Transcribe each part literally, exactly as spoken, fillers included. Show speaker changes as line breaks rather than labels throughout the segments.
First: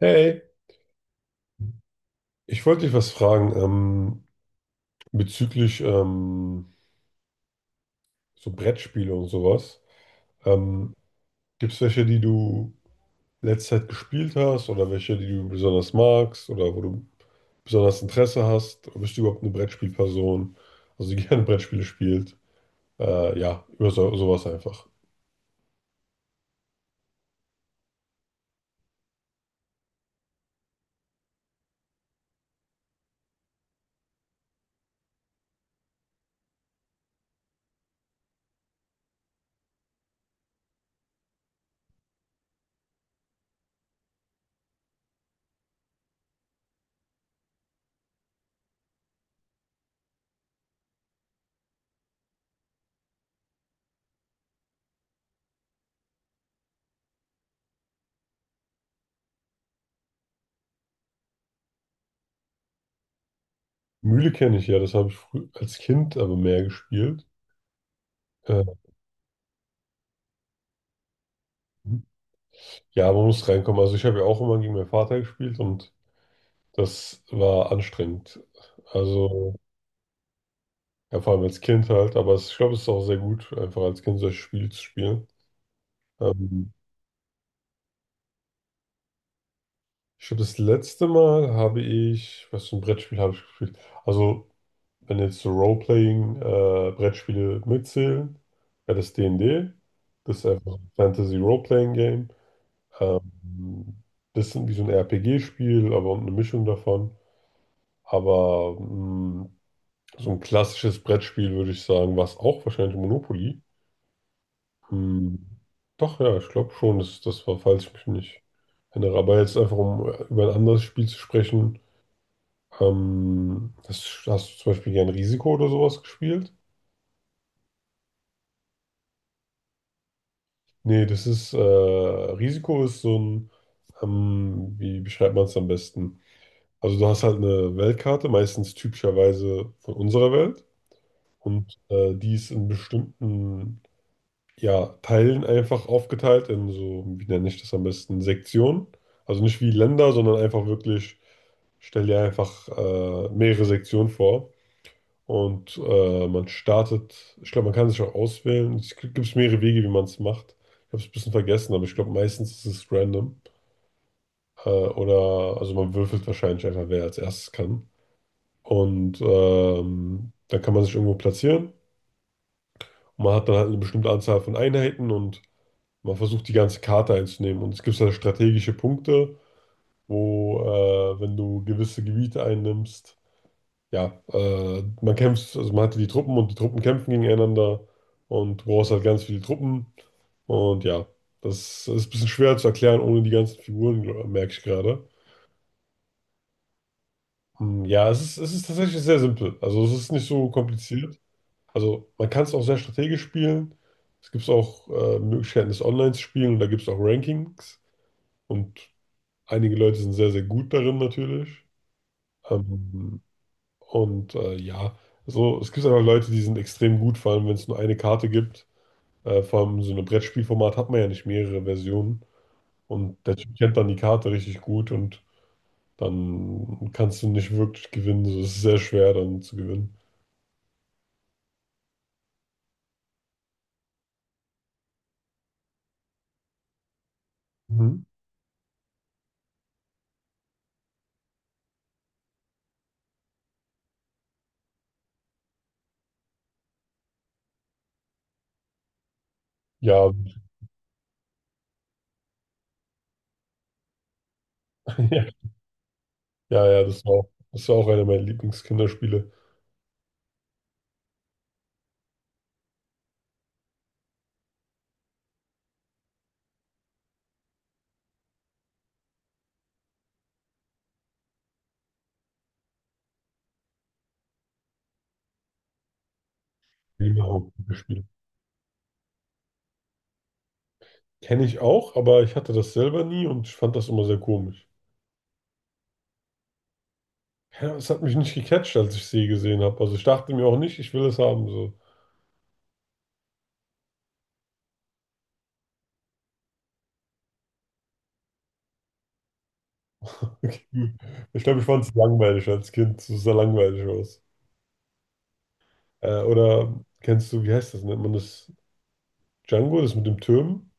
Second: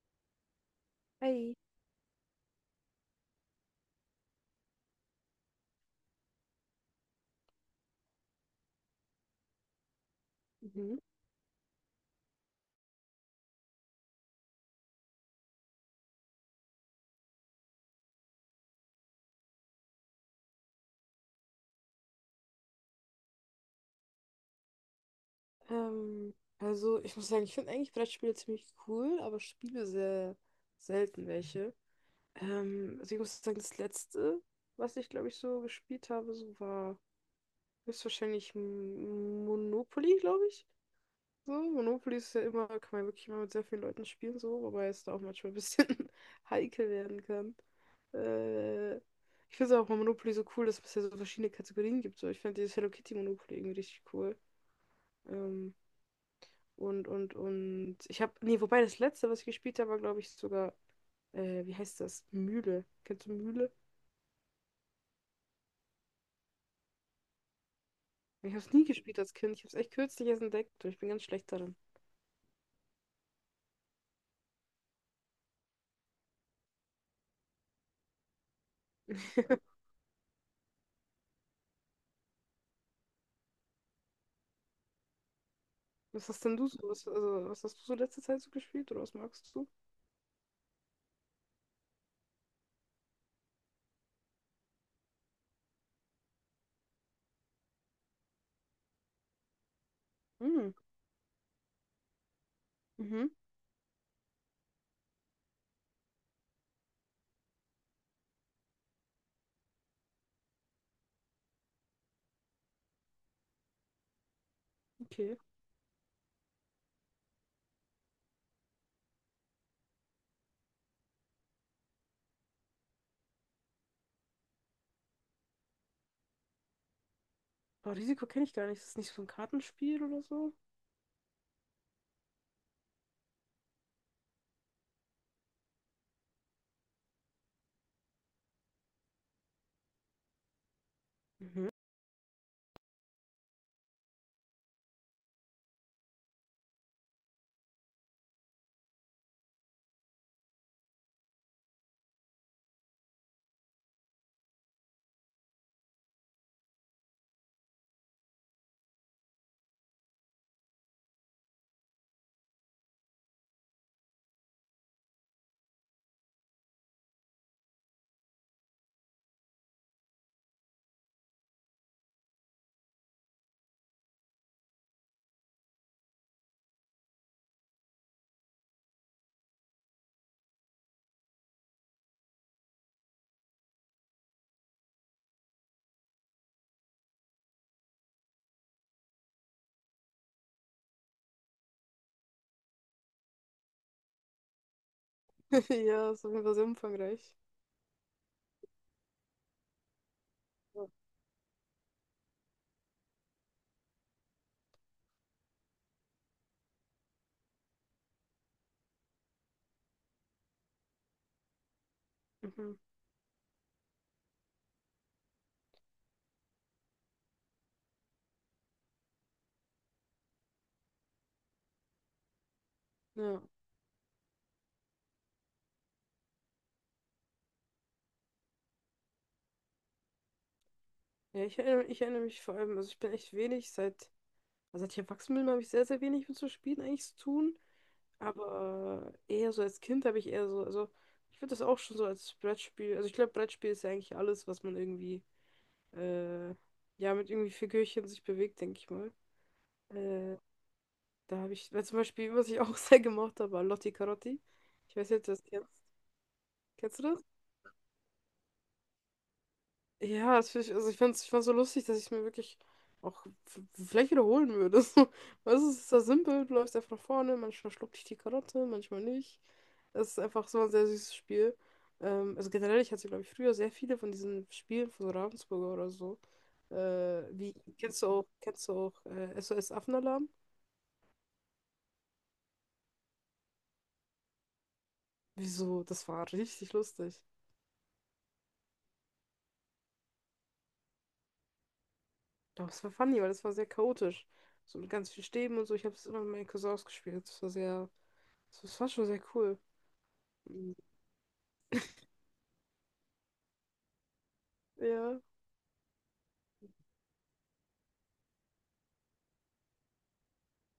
Hey,
Hi.
ich wollte dich was fragen, ähm, bezüglich, ähm, so Brettspiele und sowas. Ähm,
Mhm.
gibt es welche, die du letzte Zeit gespielt hast, oder welche, die du besonders magst, oder wo du besonders Interesse hast? Bist du überhaupt eine Brettspielperson, also die gerne Brettspiele spielt? Äh, ja, über so, sowas einfach.
Ähm, also ich muss sagen, ich finde eigentlich Brettspiele ziemlich cool, aber spiele sehr selten welche. Ähm, also ich muss sagen, das letzte, was ich glaube ich so gespielt habe, so war höchstwahrscheinlich M- Monopoly, glaube ich. So, Monopoly ist ja immer, kann man ja wirklich immer mit sehr vielen Leuten spielen, so, wobei es da auch manchmal ein bisschen heikel werden kann. Äh, Ich finde es auch bei Monopoly so cool, dass es ja so verschiedene Kategorien gibt. So, ich finde dieses Hello Kitty Monopoly irgendwie richtig cool. Ähm, Und, und, und. Ich habe. Nee, wobei das letzte, was ich gespielt habe, war, glaube ich, sogar. Äh, wie heißt das? Mühle. Kennst du Mühle?
Mühle kenne ich ja, das habe ich früh als Kind aber mehr gespielt.
Ich habe
Äh,
es nie gespielt als Kind. Ich habe es echt kürzlich erst entdeckt und ich bin ganz schlecht darin.
ja, man muss reinkommen. Also ich habe ja auch immer gegen meinen Vater gespielt, und das war anstrengend. Also, ja, vor allem als Kind halt, aber es, ich glaube, es ist auch sehr gut, einfach als Kind solche Spiele zu spielen.
Was hast denn du
Ähm,
so? Was, also, was hast du so letzte Zeit so gespielt oder was magst du?
ich glaube, das letzte Mal habe ich, was für ein Brettspiel habe ich gespielt? Also, wenn jetzt so Role-Playing-Brettspiele mitzählen, wäre das D and D. Das ist
Hm.
einfach ein Fantasy-Role-Playing-Game. Ähm,
Mhm.
bisschen wie so ein R P G-Spiel, aber eine Mischung davon. Aber mh, so ein klassisches Brettspiel, würde ich sagen, war es auch wahrscheinlich Monopoly.
Okay.
Hm. Doch, ja, ich glaube schon, dass das war, falls ich mich nicht erinnere. Aber jetzt einfach, um über ein anderes Spiel zu sprechen. Ähm, das, hast du zum Beispiel gern Risiko oder sowas gespielt?
Aber Risiko kenne ich gar nicht. Ist das nicht so ein Kartenspiel oder so?
Nee, das ist, äh, Risiko ist so ein, ähm, wie beschreibt man es am besten? Also du hast halt eine Weltkarte, meistens typischerweise von unserer Welt.
Mhm.
Und äh, die ist in bestimmten, ja, Teilen einfach aufgeteilt in so, wie nenne ich das am besten, Sektionen. Also nicht wie Länder, sondern einfach wirklich, stell dir einfach äh, mehrere Sektionen vor. Und äh, man startet, ich glaube, man kann sich auch auswählen. Es gibt mehrere Wege, wie man es macht. Ich habe es ein bisschen vergessen, aber ich glaube, meistens ist es random. Äh, oder, also man würfelt wahrscheinlich einfach, wer als erstes kann. Und ähm, dann kann man sich irgendwo platzieren. Und man hat dann halt eine bestimmte Anzahl von Einheiten, und man versucht die ganze Karte einzunehmen. Und es gibt halt strategische Punkte, wo, äh, wenn du gewisse Gebiete einnimmst, ja, äh, man kämpft, also man hat die Truppen und die Truppen kämpfen gegeneinander, und du brauchst halt ganz viele Truppen. Und ja, das ist ein bisschen schwer zu erklären ohne die ganzen Figuren, gl- merke ich gerade.
Ja, ist auf jeden Fall sehr umfangreich.
Hm. Ja, es ist, es ist tatsächlich sehr simpel. Also es ist nicht so
Ja.
kompliziert. Also man kann es auch sehr strategisch spielen. Es gibt auch äh, Möglichkeiten, es online zu spielen, und da gibt es auch Rankings. Und einige Leute sind sehr, sehr gut darin natürlich.
Mhm.
Ähm, und äh, ja, so, es gibt einfach Leute, die sind extrem gut, vor allem wenn es nur eine Karte gibt. Äh, vor allem so ein Brettspielformat hat man ja nicht mehrere Versionen. Und der
Ja.
Typ kennt dann die Karte richtig gut, und dann kannst du nicht wirklich gewinnen. So, es ist sehr schwer dann zu gewinnen.
Ja, ich erinnere, ich erinnere mich vor allem, also ich bin echt wenig seit. Also als ich erwachsen bin, habe ich sehr, sehr wenig mit so Spielen eigentlich zu tun.
Mhm.
Aber eher so als Kind habe ich eher so, also ich finde das auch schon so als Brettspiel, also ich glaube, Brettspiel ist ja eigentlich alles, was man irgendwie, äh, ja, mit irgendwie Figürchen sich bewegt, denke ich mal.
Ja,
Äh, Da habe ich, weil zum Beispiel, was ich auch sehr gemocht habe, war Lotti Carotti. Ich weiß nicht,
ja,
ob du das kennst.
ja,
Kennst du
das war,
das?
auch- das war auch einer meiner Lieblingskinderspiele.
Ja, das find ich, also ich fand's, ich fand's so lustig, dass ich es mir wirklich auch f- vielleicht wiederholen würde. So, weißt du, es ist so simpel, du läufst einfach nach vorne, manchmal schluckt dich die Karotte, manchmal nicht. Es ist einfach so ein sehr süßes Spiel. Ähm, also generell, ich hatte, glaube ich, früher sehr viele von diesen Spielen von so Ravensburger oder so. Äh,
Prima.
Wie, kennst du auch, kennst du auch äh, S O S Affenalarm?
Kenne ich auch, aber ich hatte das selber nie, und ich fand das immer sehr komisch.
Wieso? Das war richtig lustig.
Ja, es hat mich nicht gecatcht, als ich sie gesehen habe. Also ich dachte mir auch nicht, ich will es haben. So.
Doch, es war funny, weil es war sehr chaotisch. So mit ganz vielen Stäben und so. Ich habe es immer mit meinen Cousins gespielt. Das war sehr, das war schon sehr cool.
Okay.
Mhm.
Ich glaube, ich fand es langweilig als Kind. Es sah langweilig aus.
Ja.
Äh, oder kennst du, wie heißt das? Nennt man das Django, das mit dem Türm?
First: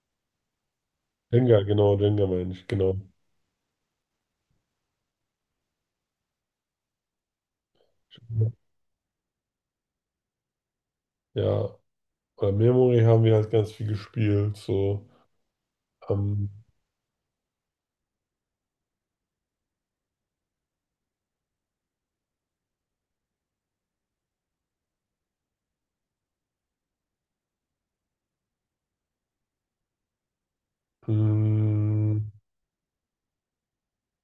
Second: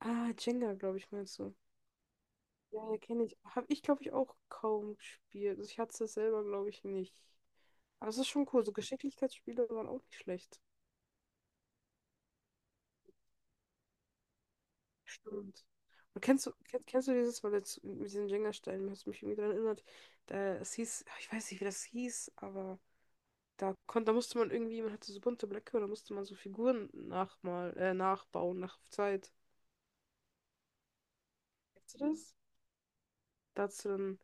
Ah, Jenga, glaube ich, meinst du.
Jenga, genau, Jenga meine ich,
Ja,
genau.
ja, kenne ich. Habe ich, glaube ich, auch kaum gespielt. Also ich hatte es selber, glaube ich, nicht. Aber es ist schon cool. So Geschicklichkeitsspiele waren auch nicht schlecht.
Ja, oder Memory haben wir halt ganz viel gespielt. So.
Stimmt. Und kennst
Ähm,
du, kennst, kennst du dieses, weil jetzt mit diesen Jenga-Steinen, hast du mich irgendwie daran erinnert, da, es hieß, ich weiß nicht, wie das hieß, aber da konnte, da musste man irgendwie, man hatte so bunte Blöcke und da musste man so Figuren nachmal, äh, nachbauen, nach Zeit. Kennst du
mh,
das? Da hast du dann,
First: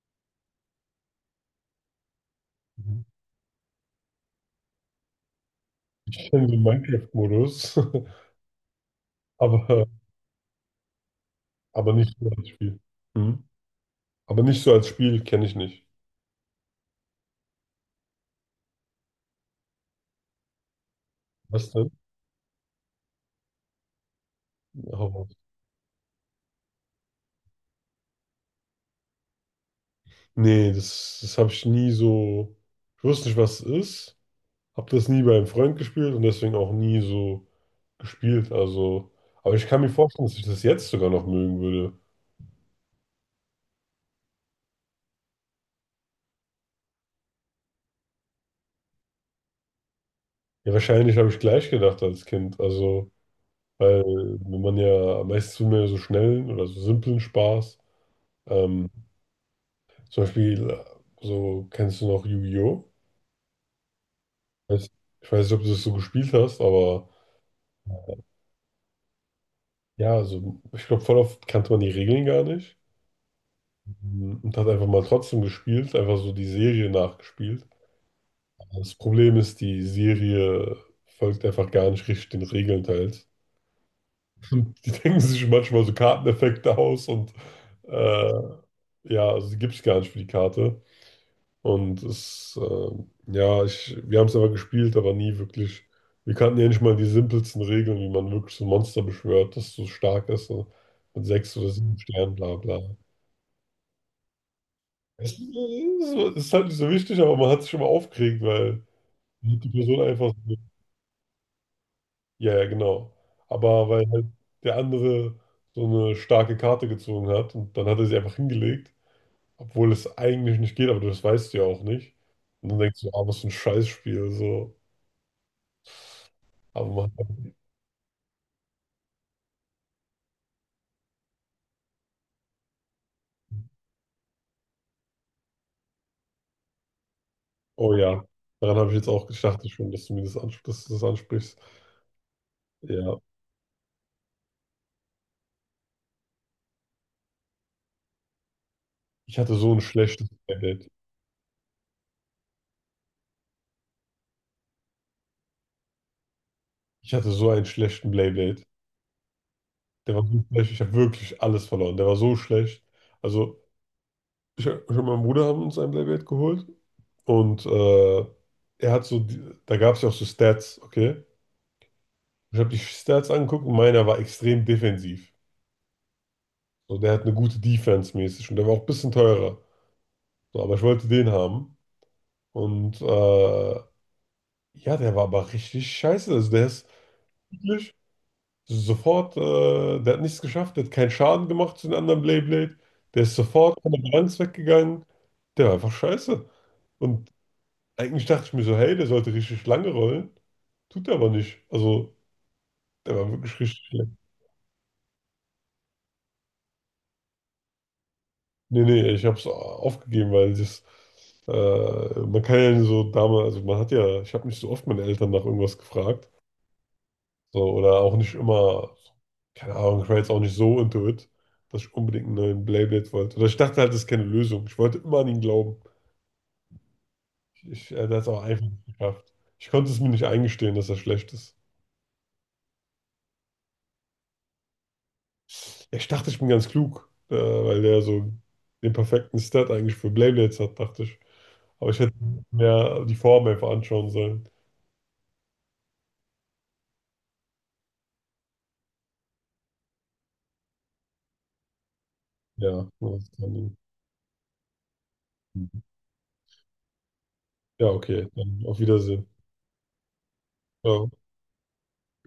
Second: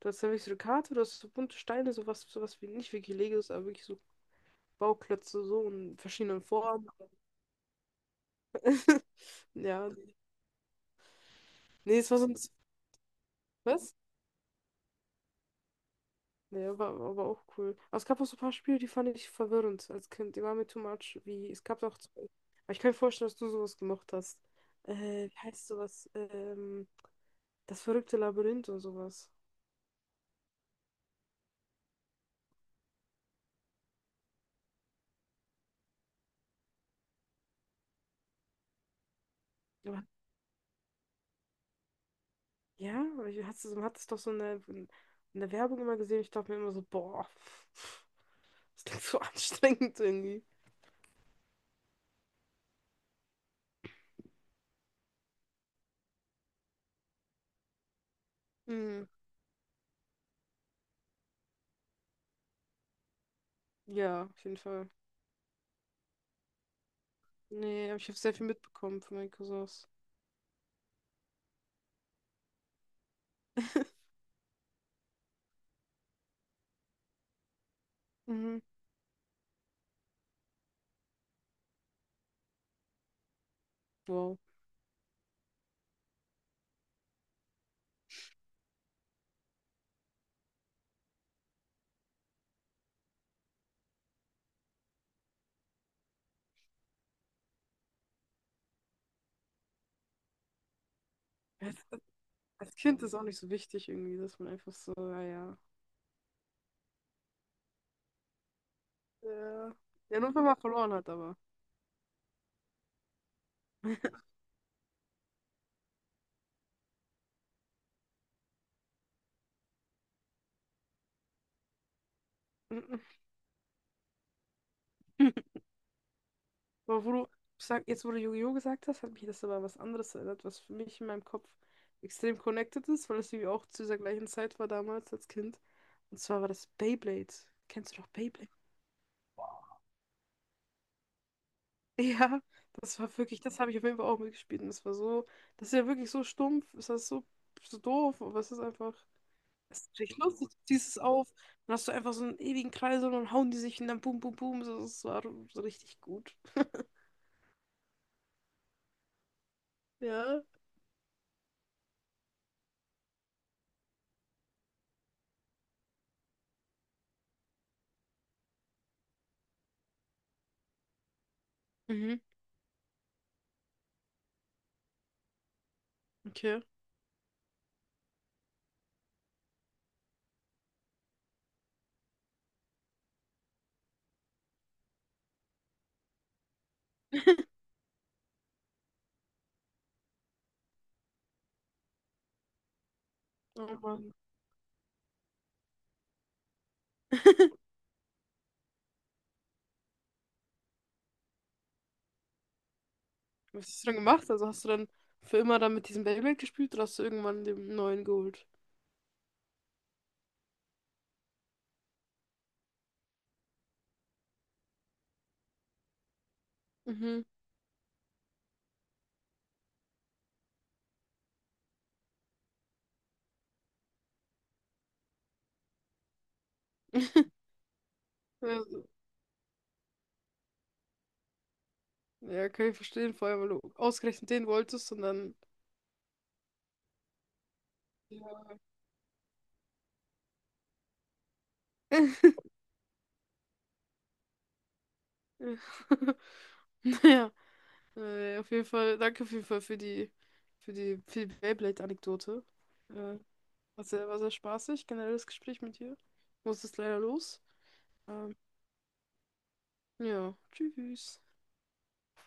du hast dann wirklich so eine Karte, du hast so bunte Steine, sowas, sowas wie nicht wirklich Legos, aber wirklich so Bauklötze so in
ich
verschiedenen
kenne den
Formen.
Minecraft-Modus, aber,
Ja.
aber
Nee, es
nicht
war so
so
ein.
als Spiel. Hm?
Was?
Aber nicht so als Spiel kenne ich nicht.
Nee, war, war aber auch cool. Aber es gab auch so ein paar Spiele, die fand ich verwirrend als Kind. Die waren mir too much. Wie, es
Was
gab
denn?
auch. zwei- Aber ich kann mir vorstellen, dass du sowas gemacht hast.
Hau.
Äh, wie heißt sowas? Ähm, Das verrückte Labyrinth und sowas.
Nee, das, das habe ich nie so. Ich wusste nicht, was es ist. Habe das nie bei einem Freund gespielt, und deswegen auch nie so gespielt. Also, aber ich kann mir
Aber,
vorstellen, dass ich das jetzt sogar noch mögen würde.
ja, aber ich hatte, man hat es doch so in der, in der Werbung immer gesehen. Ich dachte mir immer so, boah. Das klingt so anstrengend irgendwie.
Ja, wahrscheinlich habe ich gleich gedacht als Kind. Also, weil wenn man ja, meistens will man ja so schnellen oder so simplen Spaß. Ähm,
Mhm.
zum Beispiel, äh, so, kennst du noch Yu-Gi-Oh?
Ja, auf jeden Fall.
Weiß- Ich weiß nicht, ob du das so gespielt hast, aber
Nee, aber ich habe sehr viel mitbekommen von meinen Cousins.
ja, also ich glaube, voll oft kannte man die Regeln gar nicht. Und hat einfach mal trotzdem gespielt, einfach so die Serie nachgespielt.
Mhm.
Das Problem ist, die Serie folgt einfach gar nicht richtig den Regeln teils.
Wow.
Und die denken sich manchmal so Karteneffekte aus, und äh, ja, also die gibt es gar nicht für die Karte. Und es, äh, ja, ich, wir haben es aber gespielt, aber nie wirklich. Wir kannten ja nicht mal die simpelsten Regeln, wie man wirklich so ein Monster beschwört, das so stark ist, so mit sechs oder
Als,
sieben Sternen, bla
als
bla.
Kind ist auch nicht so wichtig irgendwie, dass man einfach so,
Es ist,
naja.
so, es ist halt nicht so wichtig, aber man hat sich schon mal aufgeregt, weil die
Ja.
Person
Ja,
einfach
nur wenn
so,
man verloren hat, aber.
ja, ja, genau. Aber weil
Mhm.
halt der andere so eine starke Karte gezogen hat und dann hat er sie einfach hingelegt, obwohl es eigentlich nicht geht, aber das weißt du ja auch nicht. Und dann denkst du, ah, was für ein Scheißspiel, so. Aber
Aber
man
wo
hat,
du, sag, jetzt wo du Yu-Gi-Oh! Gesagt hast, hat mich das aber an was anderes erinnert, was für mich in meinem Kopf extrem connected ist, weil es irgendwie auch zu dieser gleichen Zeit war damals als Kind. Und zwar war das Beyblade.
oh
Kennst du doch
ja,
Beyblade?
daran habe ich jetzt auch gedacht, ich schon, dass du mir das, ansp dass du das ansprichst.
Ja, das war
Ja,
wirklich, das habe ich auf jeden Fall auch mitgespielt. Und das war so, das ist ja wirklich so stumpf, ist das so, so doof, aber es ist einfach,
ich hatte so ein
es ist richtig
schlechtes
lustig, du
Playdate.
ziehst es auf, dann hast du einfach so einen ewigen Kreis und dann hauen die sich und dann boom, boom, boom, so, das war so richtig gut.
Ich hatte so einen schlechten Playdate. Der war so
Ja.
schlecht, ich habe wirklich alles verloren. Der war so schlecht. Also, ich, ich und mein Bruder haben uns ein Blackberry geholt, und äh, er hat so, die, da gab es ja auch so Stats, okay?
Mhm,
Ich habe die Stats angeguckt, und meiner war extrem defensiv.
okay.
So, der hat eine gute Defense mäßig, und der war auch ein bisschen teurer. So, aber ich wollte den haben, und äh, ja, der war aber richtig scheiße. Also, der ist wirklich sofort, äh, der hat nichts geschafft, der hat keinen Schaden gemacht zu den anderen Blade. Blade Der ist
Oh
sofort von der
Mann.
Balance weggegangen. Der war einfach scheiße. Und eigentlich dachte ich mir so, hey, der sollte richtig lange rollen. Tut er aber nicht. Also, der war wirklich
Was hast
richtig
du dann
schlecht.
gemacht? Also hast du dann für immer dann mit diesem Beyblade gespielt oder hast du irgendwann den neuen geholt?
Nee, nee, ich habe es aufgegeben, weil das, äh, man kann ja so damals, also man hat ja, ich habe nicht so oft meine Eltern nach irgendwas gefragt.
Mhm.
So, oder auch nicht immer, keine Ahnung, ich war jetzt auch nicht so into it, dass ich unbedingt einen neuen Beyblade wollte. Oder ich dachte halt, das ist keine Lösung. Ich wollte immer an ihn glauben. Ich, er hat es auch einfach nicht
Also,
geschafft. Ich konnte es mir nicht eingestehen, dass er schlecht ist.
ja, kann ich verstehen, vor allem, weil du ausgerechnet den wolltest und dann.
Ja, ich dachte, ich bin ganz klug, äh, weil der so
Ja.
den perfekten Stat eigentlich für Beyblades hat, dachte ich. Aber ich hätte mehr die Form einfach anschauen sollen.
Ja. Naja, äh, auf jeden Fall, danke auf jeden Fall für die, für die, für die Beyblade-Anekdote.
Ja,
Äh,
das kann ich.
War sehr, war sehr spaßig, generelles Gespräch mit dir. Ich muss jetzt leider los.
Ja, okay,
Ähm,
dann auf Wiedersehen.
ja,
Ciao.
tschüss.